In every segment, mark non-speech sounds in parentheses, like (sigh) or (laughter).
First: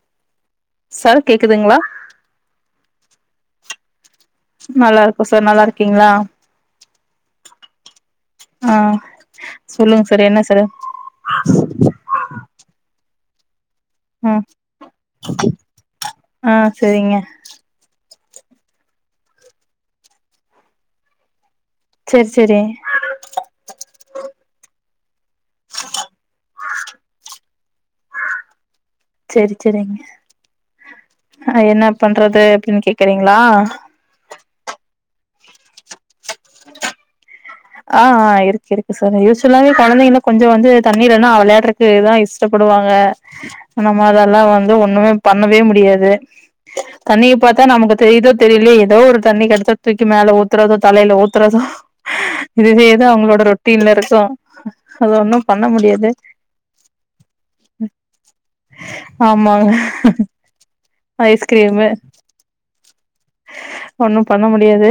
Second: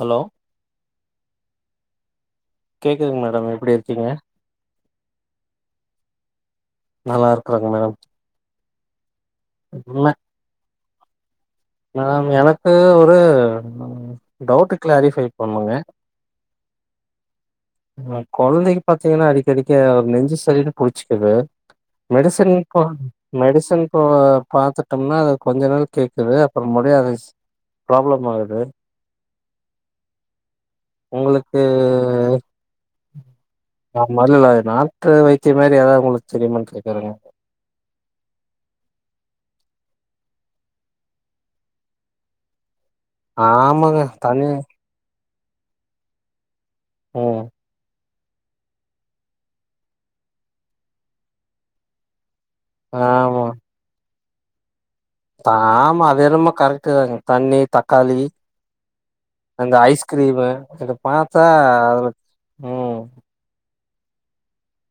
Hello sir கேக்குதுங்ளா கேக்குதுங் madam எப்டி இருக்கீங்க நல்லாருக்கோ சார் நல்லாருக்கீங்ளா நல்லா இருக்கறங்க மேடம் ஆ சொல்லுங்க சார் என்ன சார் நா எனக்கு ஒரு ம் டவுட்டு கிளாரிஃபை பண்ணுங்க ஆ சரிங்க ந கொழந்தைக்கு பாத்தீங்னா அடிக்கடிக்க ஒரு நெஞ்சு சளின்னு புடிச்சுக்குது சரி மெடிசன் சரி போ மெடிசன் போ பாத்துட்டோம்னா அது கொஞ்சொ நாள் கேக்குது ஒரு முடியாதது ஸ் ப்ராப்ளம் ஆகுது சரி சரிங்க உங்களுக்கு அ என்ன பண்றது அப்டின்னு கேக்கறீங்களா ஆமா அதுல நாட்டு வைத்திய மாரி எதாவ்து உங்ளுக்கு தெரியுமானு கேட்கறங்க ஆ ஆ இருக்கு இருக்கு சார் யூசுவல்லாவே கொழந்தைகன் கொஞ்சோ வந்து தண்ணீலன்னா விளையாட்றக்குதா இஷ்டப்படுவாங்க நம்ம ஆமாங்க அதெல்லா தண்ணி வந்து ஒண்ணுமே பண்ணவே முடியாது தண்ணிய ம் பாத்தா நமக்கு தெரியுதோ தெரியலையே எதோ ஒரு தண்ணி கெடச்சா தூக்கி மேல ஊத்றதோ தலைல ஊத்றதோ இதுவேதா அவ்ங்களோட ஆமா ரொட்டீன்ல இருக்கு அது ஒண்ணு பண்ண ஆமா முடியாது அது என்னமோ கரெக்ட்டு தாங் தண்ணி தக்காளி ஆமாங்க அந்த ஐஸ்கிரீமு இத பாத்தா ஐஸ்கிரீம் ம் ஒண்ணும் பண்ண முடியாது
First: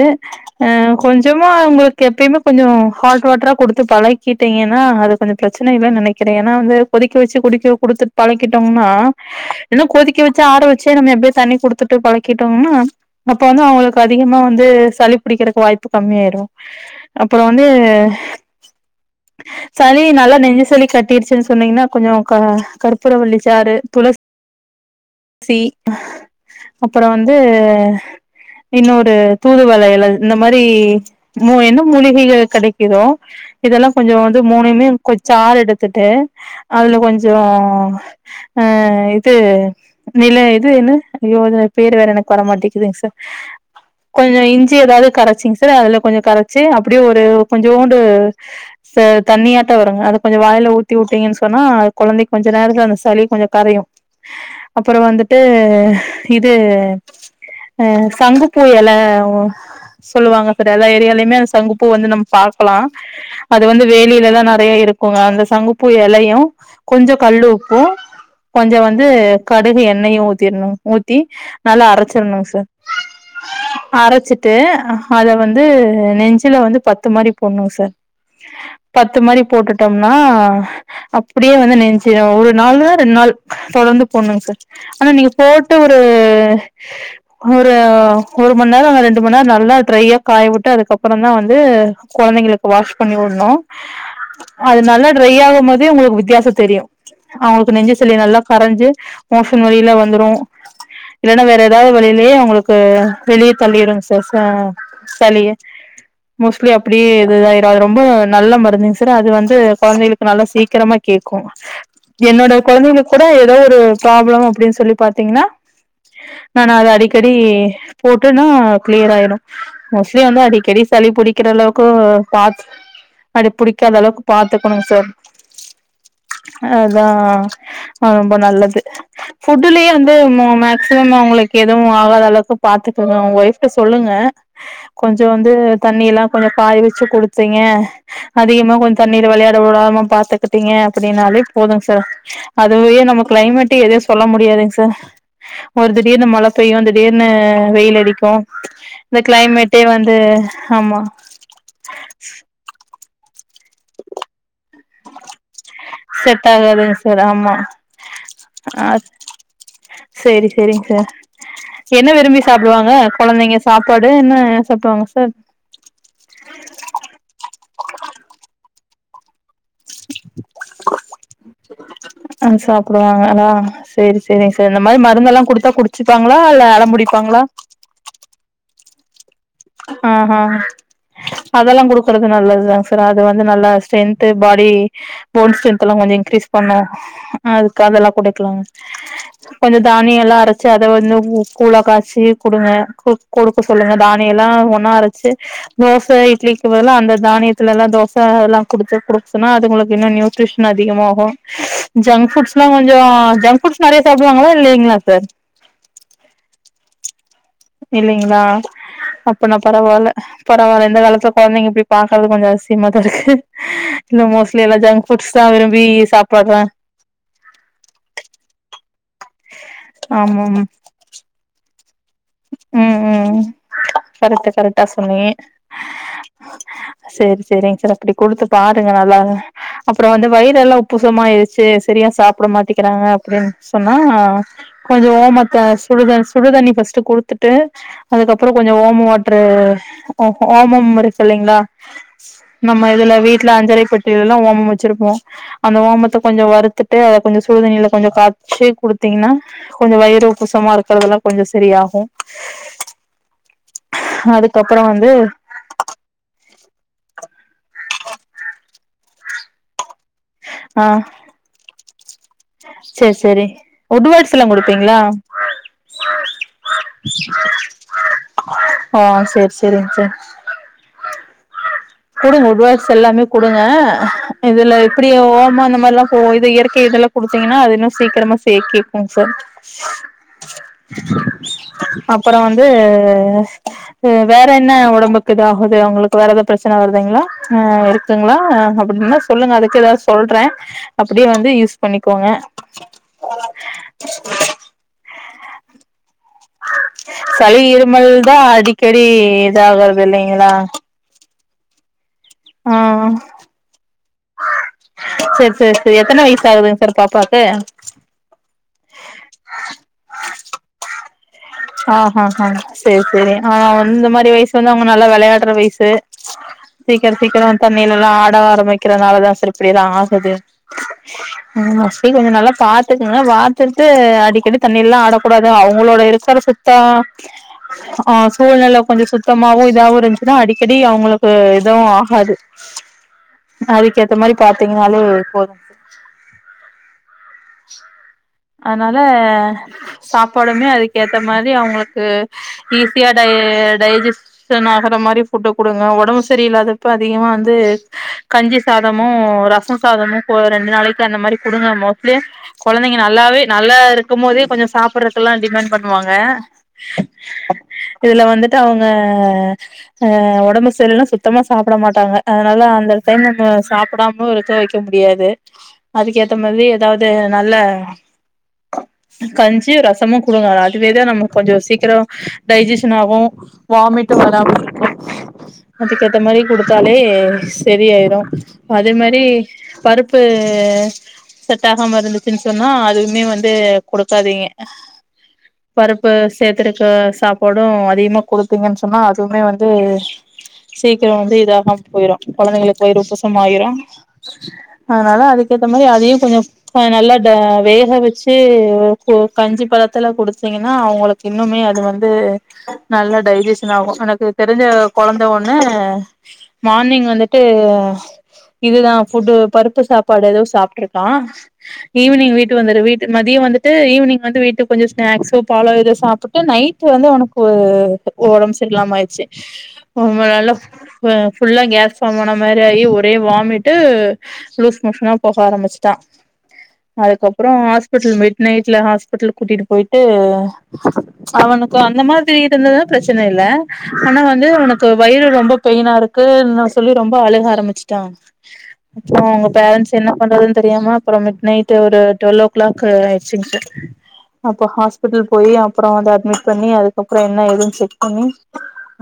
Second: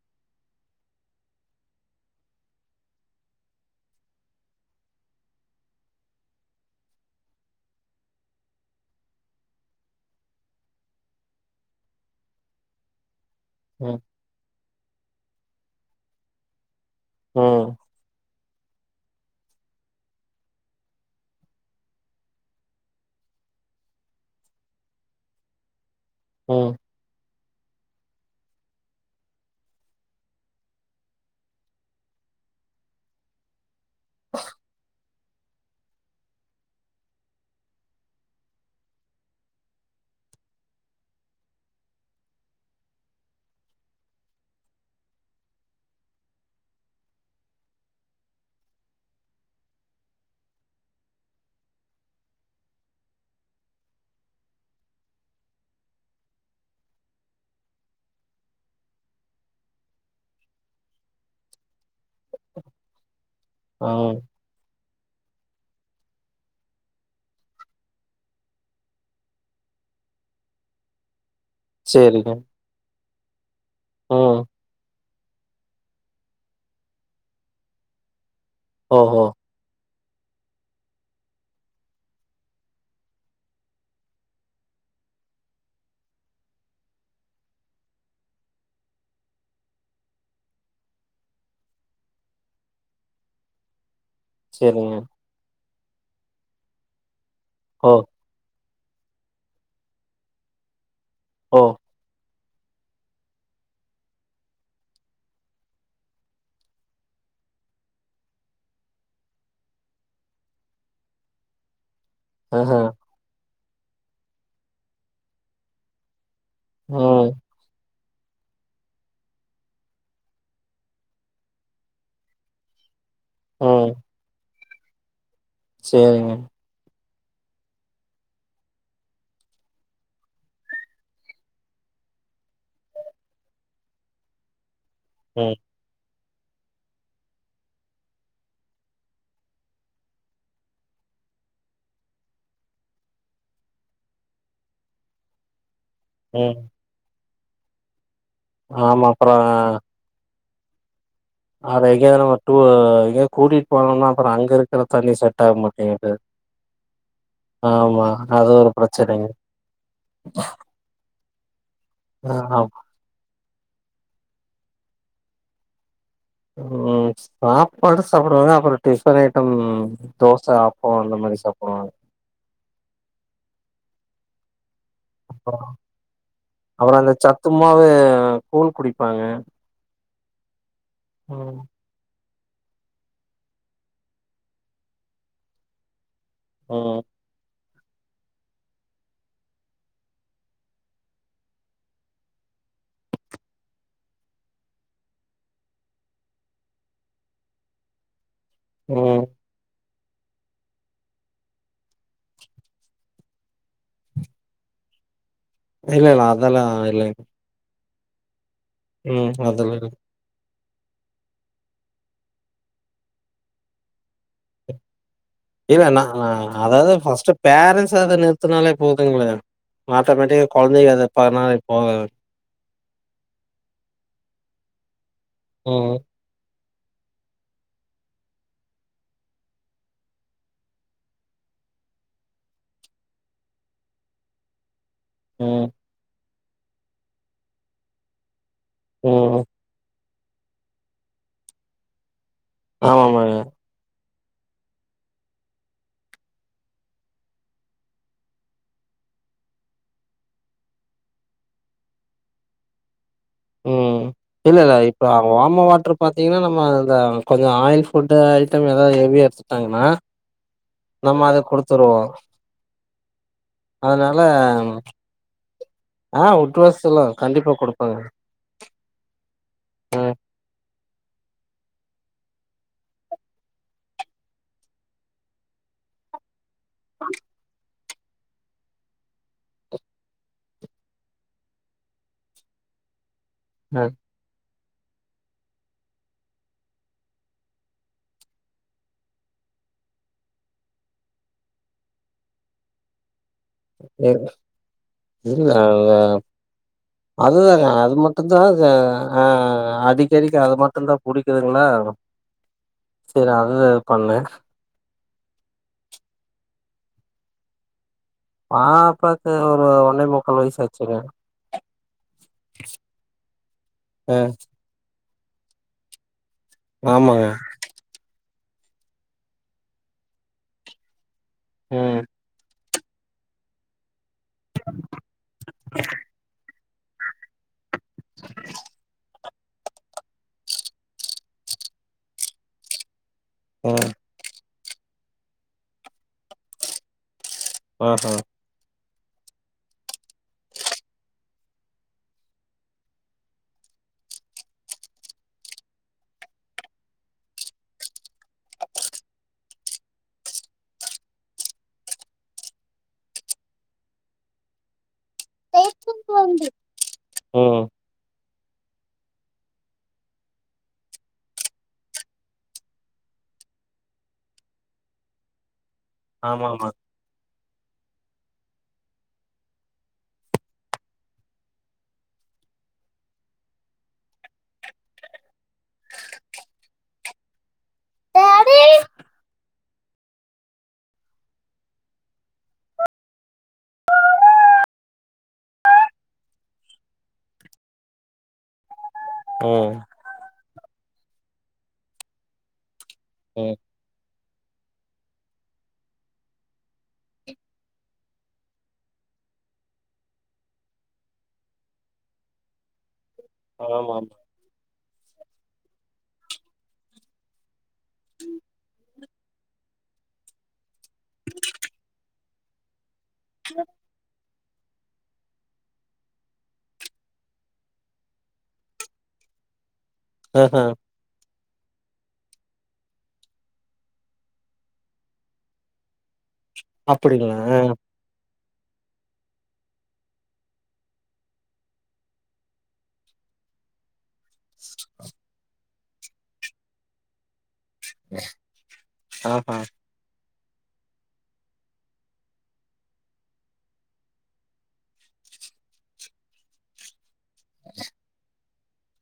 ஆ கொஞ்சமா உங்களுக்கு எப்பயுமே கொஞ்சோ ஹாட் வாட்ரா குடுத்து பழக்கிட்டீங்கனா அது கொஞ்சோ பிரச்சன இல்லைன் நெனைக்றே ஏன்னா வந்து கொதிக்க வச்சு குடிக்க குடுத்துட் பழக்கிட்டோம்னா ஏன்னா கொதிக்க வச்சு ஆற வச்சே நம்ம எப்டியே தண்ணி குடுத்துட்டு பழக்கிட்டோம்னா அப்ப வந்து ம் அவ்ங்களுக்கு அதிகமா வந்து சளி பிடிக்கிறக்கு வாய்ப்பு கம்மியாயிரு அப்றோ வந்து பிளாக் சளி நல்லா நெஞ்ச சளி கட்டிருச்சுன் சொன்னீங்னா கொஞ்சோ க கற்பூர வள்ளி சாறு துள பிளாக் சி அப்பற வந்து இன்னொரு தூதுவள எல இந்த மாரி மூ எந்த மூலிகைகள் கெடைக்குதோ இதெல்லா கொஞ்சோ வந்து மூணய்மே கொச் சாறு எடுத்துட்டு அதுல கொஞ்சோ ஆ இது நில இது என்ன அய்யோ அது பேர் வேற எனக்கு வர மாட்டிக்கிதுங் சார் பிளாக் கொஞ்சோ இஞ்சி எதாவ்து கரச்சிங் சார் அதுல கொஞ்சோ கரச்சு அப்டியே ஒரு கொஞ்சோன்டு சார் தண்ணியாட்டோ வருங்க அத கொஞ்சோ வாய்ல ஊத்தி வுட்டீங்கன் சொன்னா அது கொழந்தைக்கு கொஞ்ச நேரத்துல அந்த சளி கொஞ்சொ கரையு அப்பறோ வந்துட்டு இது ஆ சங்குப்பூ எல சொல்லுவாங்க சார் எல்லா ஏரியாலயுமே அந்த சங்குப்பூ வந்து நம்ம பாக்கலா அது வந்து ஆ வேலிலதா நறையா இருக்குங்க அந்த சங்குப்பூ எலயு கொஞ்சொ கல்லு உப்பூ கொஞ்சொ வந்து கடுகு எண்ணயு ஊத்திட்ணு ஊத்தி நல்லா சேரிங்க அரச்சர்ணுங் சார் ம் அரச்சிட்டு அத வந்து நெஞ்சுல வந்து பத்து மாரி போட்ணுங் சார் பிளாக் பத்து மாரி போட்டுட்டம்னா அப்டியே வந்து நெஞ்சுல ஒரு நாளு ரெண்டு நாள் தொடர்ந்து போட்ணுங்சார் ஆனா நீங்க போட்டு ஒரு ஒரு ஒரு மண் நேரோ ஆனா ரெண்டுமண் நேரோ நல்லா ட்ரையா காய வுட்டு அதுக்கப்றோ தா வந்து கொழந்தைங்களு க்கு வாஷ் பண்ணி வுட்ணு பிளாக் அது நல்லா ட்ரை ஆகும்போதே ஒங்களுக்கு வித்தியாசோ தெரியு அவுங்களுக்கு ஓ நெஞ்சு சளி நல்லா கரஞ்சு மோஷன் வழில‌ வந்துரு இல்லனா வேற ஓ எதா து அவுங்களுக்கு வெளிய தள்ளிடுங் ச ச சளிய மோஸ்ட்லி அப்டியே இதுதாயிடு அது ரொம்ப நல்ல மருந்துங் சார் அது வந்து கொழந்தைளு க்கு நல்லா சீக்கிரமா கேக்கு என்னோட ஆஹ கொழந்தைளுக் கூட எதோ ஒரு ப்ராப்ளம் அப்டின் சொல்லி பாத்தீங்கன்னா நான் அத அடிக்க ம் டி போட்டுன்னா க்ளியர் ஆயிடு மோஸ்ட்லி வந்து அடிக்கடி சளி புடிக்கிற அளவுக்கு பா சளி ம் புடிக்காதளவுக்கு பாத்துக்கணுங் சார் சேரிங்க அதா ஆ ரொம்ப நல்லது ஃபுட்லயே வந்து மோ மேக்சிமம் அவுங்களுக்கு எது வு ஆகாதளவுக்கு பாத்துக்கங்க ஒங்க ஒய்ஃப்ட்ட சொல்லுங்க கொஞ்சொ வந்து ம் தண்ணில்லா கொஞ்சோ காய வச்சு குடுத்தீங்க அதிகமா கொஞ்சோ தண்ணீல வெளயாட விடாம பாத்துக்கிட்டீங்க அப்டின்னாலே போது சார் அதுவே நம்ம கிளைமேட்டு எது சொல்ல முடியாதுங் சார் ஒரு திடீர்னு மழ ம் பெய்யு திடீர்னு வெயில் அடிக்கு ஆமா இந்த அப்றோ கிளைமேட்டே வந் து ஆமா அத எங்கயாது நம்ம டூ எங்கயாது கூட்டிட் போனம்னா அப்றோ அங்கருக்ற தண்ணி செட் ஆக மா செட் ஆகாதுங்க சார் ஆமா அது ஒரு அ பிரச்சனைங்க சேரி சேரிங் சார் என்ன ஆ விரும்பி ஆமா சாப்டுவாங்க கொழந்தைங்க சாப்பாடு என்ன சாப்டுவாங்க சார் ம் சாப்பாடு சாப்டுவாங்க அப்றோ டிஃபன் ஐட்டம் தோச அப்போம் அந்த மாரி சாப்டுவாங்க அத சாப்டுவாங்களா சேரி சேரிங் சார் இந்த மாரி மருந்தல்லா குடுத்தா குடிச்சுப்பாங்களா இல்ல அடம்புடிப்பாங்ளா மதியோ கூழ் குடிப்பாங்க ஆ ஹா ம் அதெல்லா குடுக் குறது நல்லதுதாங் சார் அது வந்து நல்லா ஸ்ட்ரென்து பாடி போன் ஸ்ட்ரென்த் எல்லா கொஞ்சொ இன்க்ரீஸ் பண்ணு ம் அதுக்கு அதெல்லா குடுக்லாங்க கொஞ்சொ தானியல்லா அரச்சு அத வந்து கூழா காச்சி குடுங்க குடுக்க சொல்லுங்க தான் ய எல்லா ஒன்னா அரச்சி தோச இட்லிக்கு பதுலா அந்த தானியத்துல எல்லா தோச அதெல்லாம் குடுத்து ம் குடுக்சொன்னா அது உங்களுக்கு இன்னு நியூட்ரிஷன் அதிகமாகு ஜங்க் ஃபுடஸ்ல்லா கொஞ்சொ ஜங்க் ஃபுட்ஸ் நறைய சாப்டுவாங்களா இல்லைங்ளா சார் இல்ல இல்ல அதெல்லா இல்லைங் இல்லிங்ளா அப்ப நா அதெல்லா இல்ல பரவால்ல பரவால்ல இந்த காலத்துல கொழந்தைங்க இப்டி பாக்கறது கொஞ்சோ அதிசயமா தா இருக்கு இல்ல மோஸ்ட்லி எல்லா ஜங்க் ஃபுடஸ் தா விரும்பி சாப்டாதா அது ஃபஸ்ட்ப் பேரன்ட்ஸ் அத நிறுத்துனாலே போதுங்ளே ஆட்டோமேட்டிக்கா ஆமாமா கொழந்தைக அத பனாலே போத ம் ம் ம் கரெக்டு கரெக்டா சொன்னிங்க ம் சேரி சேரிங் சார் அப்டி குடுத்து பாருங்க நல்லா அப்புறொ இந்த வயிறெல்லா உப்புசமாயிரிச்சு சரியா சாப்ட மாட்டிக்கிறாங்க அப்டின் சொன்னா கொஞ்சோ ஓமத்த ம் சுடுத சுடுதண்ணி ஃபர்ஸ்டு குடுத்துட்டு அதுக்கப்பறொ கொஞ்ச ஓம வாட்ரு ம் ஓமம்முருக்கு இல்லைங்ளா நம்ம இதுல ஆமாமாங்க வீட்ல அஞ்சரைப்பெட்டியிலல்லா ஓமம் வச்சிருப்போ அந்த ஓமத்த கொஞ்சொ வருத்துட்டு அத கொஞ்சோ சுடுதண்ணியில கொஞ்சொ காச்சி குடுத்தீங்கன்னா கொஞ்சோ வயிறு உப்புசமா இருக்கறதெல்லா கொஞ்ச சரியாகூ ம் இல்லல்ல இப்ப வந்து வாம வாட்ரு பா்த்தீங்கன்னா நம்ம இந்த கொஞ்ச ஆயில் ஃபுட்டு ஐட்டம் ஏதாவ்து ஹெவியா எடுத்துட்டாங்கன்னா ஆ நம்ம அத குடுத்துருவோ செரி செரி அதனால உடவட்ஸ்ல்லா குடுப்பீங்ளா ஆ உட்வசல்லா கண்டிப்பா குடுப்பங்க ஆ செர் செரிங்க சார் குடுங்க உட்வஸ் எல்லாமே குடுங்க இதுல எப்புடி ஓமொ இந்த மார்லா போ இது இயற்க் கை இதெல்லா குடுத்தீங்கன்னா அது இன்னு சீக்கிரமா சேக் கேக் குங் சார் அப்பறொ வந்து ந ம் வேற என்ன ஒடம்புக்கு இதாகுது அவுங்களுக்கு வேற எது பிரச்சன வருதுங்ளா அ இருக்குங்ளா அப்டின்னா சொல்லுங்க அதுக்கு எதாவ்து சொல்றே அப்டியே வந்து யூஸ் பண்ணிக்கோங்க (unintelligible) சளி அதுதாங்க அது இருமல் தா மட்டுந்தா அடிக்கடி ஆ ஆ இதாகறது அடிக்கடிக்கு இல்லைங்களா அது மட்டுந்தா புடிக்குதுங்ளா சரி அதுதா பண்ணே செரி செரி செரி எத்தன வயசு ஆகுதுங்க சார் பாப்பாக்கு ஆ பாப்பாக்கு ஒரு ஓன்னே முக்கால் வயசாச்சுங்க ஆஹ்ஹாஹா சரி சரி ஆ இந்த அ மாரி வயசு வந்து அவுங்க நல்லா வெளையாட்ற வயசு சீக்கர ஆமாங்க. சீக்கர தண்ணியில லல்லா ஆட ஆரம்பிக்கிறதுனாலதா சார் இப்டியெல்லா ஆகுது ம் மோஸ்லி கொஞ்சோ நல்லா பாத்துக்கங்க பாத்துட்டு அ அடிக்கடி தண்ணீர்ல்லா ஆடக்கூடாது அவுங்களோட இருக்கிற சுத்தா ஆ சூழ்நெல கொஞ்சொ சுத் சுத்தமாவு இதாவு இருந்துச்சுன்னா அடிக்கடி அவுங்களுக்கு எதுவு ஆகாது ம். அதுக்கேத் இது மாரி பாத்தீங்கன்னாலே ஒரு போது (inaudible) ஆஹா. அதனால சாப்பாடுமே அதுக்கேத்த மாரி அவங்களுக்கு ஈஸியா டை டைஜஸ்ட் னாகற மாரி ஃபுட்டு குடுங்க உடம்பு சரி இல்லாதப்ப அதிகமா வந்து கஞ்சி சாதமு ரச சாதமு ரெண்டு நாளைக்கு அந்த மாரி குடுங்கமோ கொழந்தைங்க நல்லாவே நல்லாருக்கு போதே கொஞ்சோ சாப்ட்ற ல்லா டிமாண்ட் பண்ணுவாங்க ம். இதுல வந்துட்டு அவங்க ஆ உடம்பு சரி இல்லனா சுத்தமா சாப்ட மாட்டாங்க அதனால அந்த டைம் நம்ம சாப்டாம இருக்க வக்க இருக்க முடியாது அதுக்கேத்த மாதிரி ஆமாமா. எதாவது நல்ல கஞ்சி ரசமு குடுங்க அதுவேதா நமக்கு கொஞ்சோ சீக்கிர டைஜஷன் ஆகு வாமிட்டு வராம இருக்கு அதுக்கேத்த மாரி குடுத்தாலே சரியாய்ரு அதே மாரி பருப்பு செட்டாகாம இருந்துச்சுன் சொன்னா அதுமே வந்து குடுக்காதீங்க பருப்பு சே்த்துருக்க சாப்பாடு அதிகமா குடுத்தீங்கன்னு சொன்னா எப்பதுவுமே ம், வந்து சீக்கிர வந்து இதாகாம போய்ரு கொழந்தைங்களுக்கு வயிறு உப்பசம் ம். ஆய்ரு அதனால அதுக்கேத்த மாதிரி அதையு கொஞ்சோ அத நல்லா தா வேக வச்சு கஞ்சி பதத்துல குடுத்தீங்கன்னா அவங்களுக் இன்னுமே அது வந்து நல்லா டைஜசன் ஆகு ஆமாமா. எனக்கு தெரிஞ்ச கொழந்த ஒன்னு மார்னிங் வந்துட்டு இதுதா ஃபுட்டு் பருப்பு சாப்பாடு எதோ சாப்ட்ருக்கு பா ஈவி்னிங் வீட்டு வந்துரு வீட்டு மதிய வந்துட்டு ஈவினிங் வந்து வீட்டுக் கொஞ்சோ ஸ்நாக்ஸோ பாலோ ஏதோ சாப்பிட்டு நைட்டு வந்து அவனுக்கு ஓடம்பு சரியில்லாம ஆயிச்சு உன் ஆஹா. மேலஃப் ஃபுல்லா கேஸ்ஃபார்மான மாரி ஆயி ஒரே வாமிட்டு லூஸ் மோஷனா போக ஆரம்பிச்சு தா அப்படிங்களா? அதுக்கப்பற அ. ஹாஸ்பிடல் மிட் நைட்ல ஹாஸ்பிடல் கூட்டிட்டு போயிட்டு அவனுக்கு அந்த மாதிரி இருந்ததுன்னு பிரச்சனை இல்ல ஆனா வந்து அவனுக்கு வயிறு ரொம்ப பெயினா இருக்குன் சொல்லி ரொம்ப அழுக ஆரம்பிச்சு ட்டா அப்பற அவங்க ஆஹா. பேரன்ஸ் என்ன பண்றதுன் தெரியாமா அப்ற மிட் நைட் ஒரு டுவெல் ஓ கிளாக் ஆயிடுச்சுங்க சார் அப்போ ஹாஸ்பிட்டல் போய் அப்பற வந்து அட்மிட் பண்ணி அது அப்பற என்ன ஏதுன் செக் பண்ணி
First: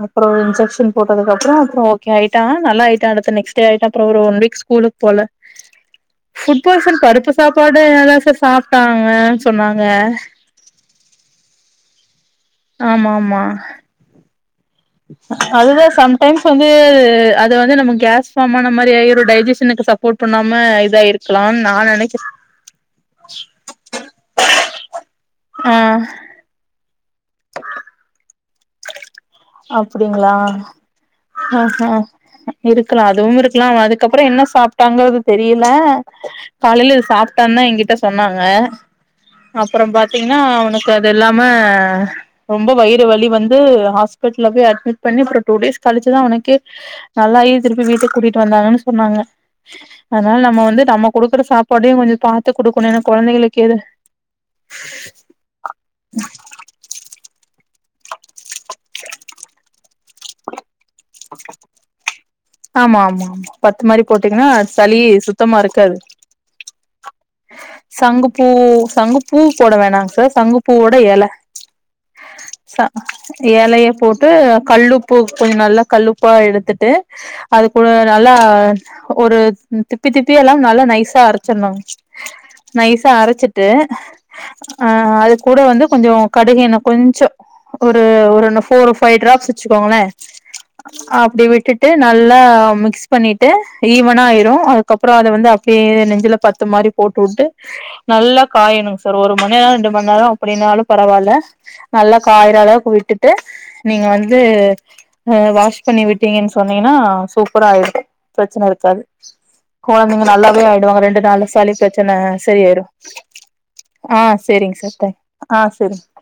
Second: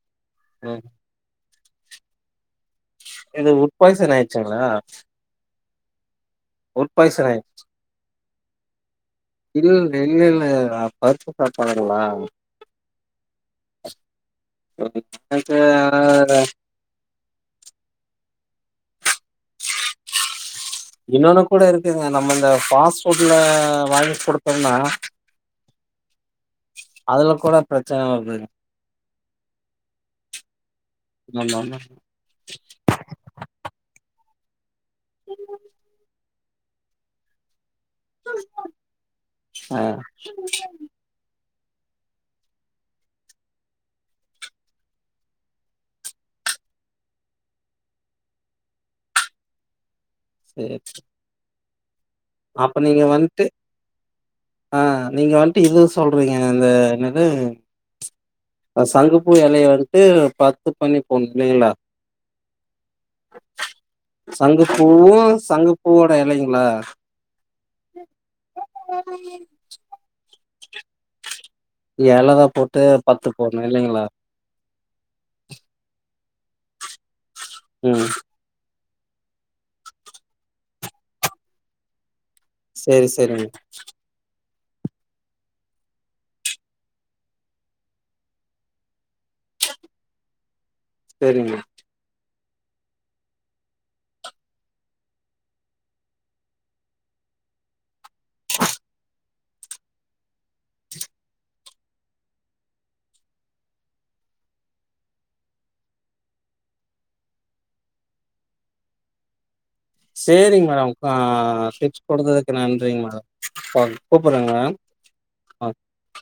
அப்பற ம். இன்செக்க்ஷன் போட்டு அதுக் அப்பற அப்ற ஓகே ஆய்ட்டா நல்லாய்ட்டா அடுத்த இது நெக்ஸ்ட் உட் ஆய்ட்ட அப்பற பாய்சன் ஒரு ஒன்வீக் ஆயிடுச்சுங்களா? ஸ்கூல் போல ஃபுட் உட் பாய்சன் பருப்பு ஆயிடுச்சு. சாப்பாடு அதா சார் சாப்ட்டாங்க இல் இல்ல இல்ல பருப்பு சாப்பாடுங்ளா ஆமா மா (inaudible) அதுவே சம் எனக்கு டைம்ஸ் வந்து து அது வந்து நம்ம கேஸ் ஃபாமான மாரி ஒரு டைஜசனுக்கு சப்போர்ட் பண்ணாம இதா இன்னொன்னு கூட இருக்கலான்னு நா இருக்குங்க நெனைக்கிறே நம்ம இந்த ஃபாஸ்ட் ஃபுட்ல வாங்கி குடுத்தோனா ஆ அதுல கூட பிரச்சன வருதுங்க அப்படிங்ளா ஹ ஆமாமா ஹ இருக்லா அதுவு இருக்லா அதுக்கப்றோ என்ன சாப்ட்டாங்க அது தெரியல காலைல இது சாப்ட்டானா என்கிட்ட சொன்னாங்க ஆ அப்புறோ பாத்தீங்கன்னா அவனுக் க அதுல்லாம ரொம்ப வயிறு வலி வந் து ஹாஸ்பிட்ல போய் அட்மிட் பண்ணி அப்புற டூ டேஸ் கழிச்சி தா அவனுக்கே நல்லாயி திருப்பி வீட்டுக்கு கூட்டிட்டு வந்தாங்கன்னு சொன்னாங்க அதனால நம்ம சேரி வந்து நம்ம குடுக்குற சாப்பாடையு கொஞ்ச பாத் து அப்ப குடுக்கணு ஏனா நீங்க வந்துட்டு கொழந்தைகளுக்கு எது ஆ நீங்க வந்துட்டு இது சொல்றீங்க அந்த என்னது அ சங்குப்பூ இலைய வந்துட்டு பத்து பண்ணி போடணு இல்லைங்களா ஆமா ஆமா ஆமா பத்து மாரி போட்டீங்கன்னா சளி சங்குப்பூவு சுத்தமா இருக்காது சங்குப்பூவோட இலைங்களா சங்குப்பூ சங்குப்பூ போட வேணாங் சார் சங்குப்பூவோட எல எலதா போட்டு பத்து போடணு இல்லைங்களா டு கல் உப்பு கொஞ்ஜ நல்ல கல் உப்பா எடுத்துட்டு அது கூட ம் நல்லா ஒரு திப்பி திப்பியா இல்லாம நல்லா நைசா அரச்சிடணு சேரி நைஸா சேரிங்க அரச்சிட்டு அ அது கூட வந்து கொஞ்ஜோ கடுகு எண்ண கொஞ்ஜோ ஒரு ஒரு ஃபோர் ஃபைவ் ட்ராப்ஸ் வச்சுக்கோங்களே அப்டி சேரிங்க விட்டு டு நல்லா மிக்ஸ் பண்ணிட்டு ஈவனா ஆயிரு அதுக்கப்புறோ அத வந்து அப்டியே நெஞ்சில பத்து மாரி போட்டுவுட்டு நல்லா காயணுங் சார் ஒரு மணி நேரோ ரெண்டு மணி நேரோ அப்டின்னாலு பரவால்ல நல்லா காய்ற அளவுக்கு விட்டுட்டு நீங்க வந்து அ வாஷ் பண்ணி விட்டீங்கன்னு சொன்னீங்கன்னா சூப்பரா ஆயிரு பிரச்சன இருக்காது கொழந்தைங்க நல்லாவே சேரிங்க மேடம் ஆயிடுவாங்க ரெண்டு நாள்ல ஆ சளி டிப்ஸ் பிரச்சன குடுத்ததுக்கு சரிஆயுரு நன்றிங்க மேடம் ஆ கூப்புட்றேங்க சேரிங்க மேடம் சார் தே ஆ சேரிங்க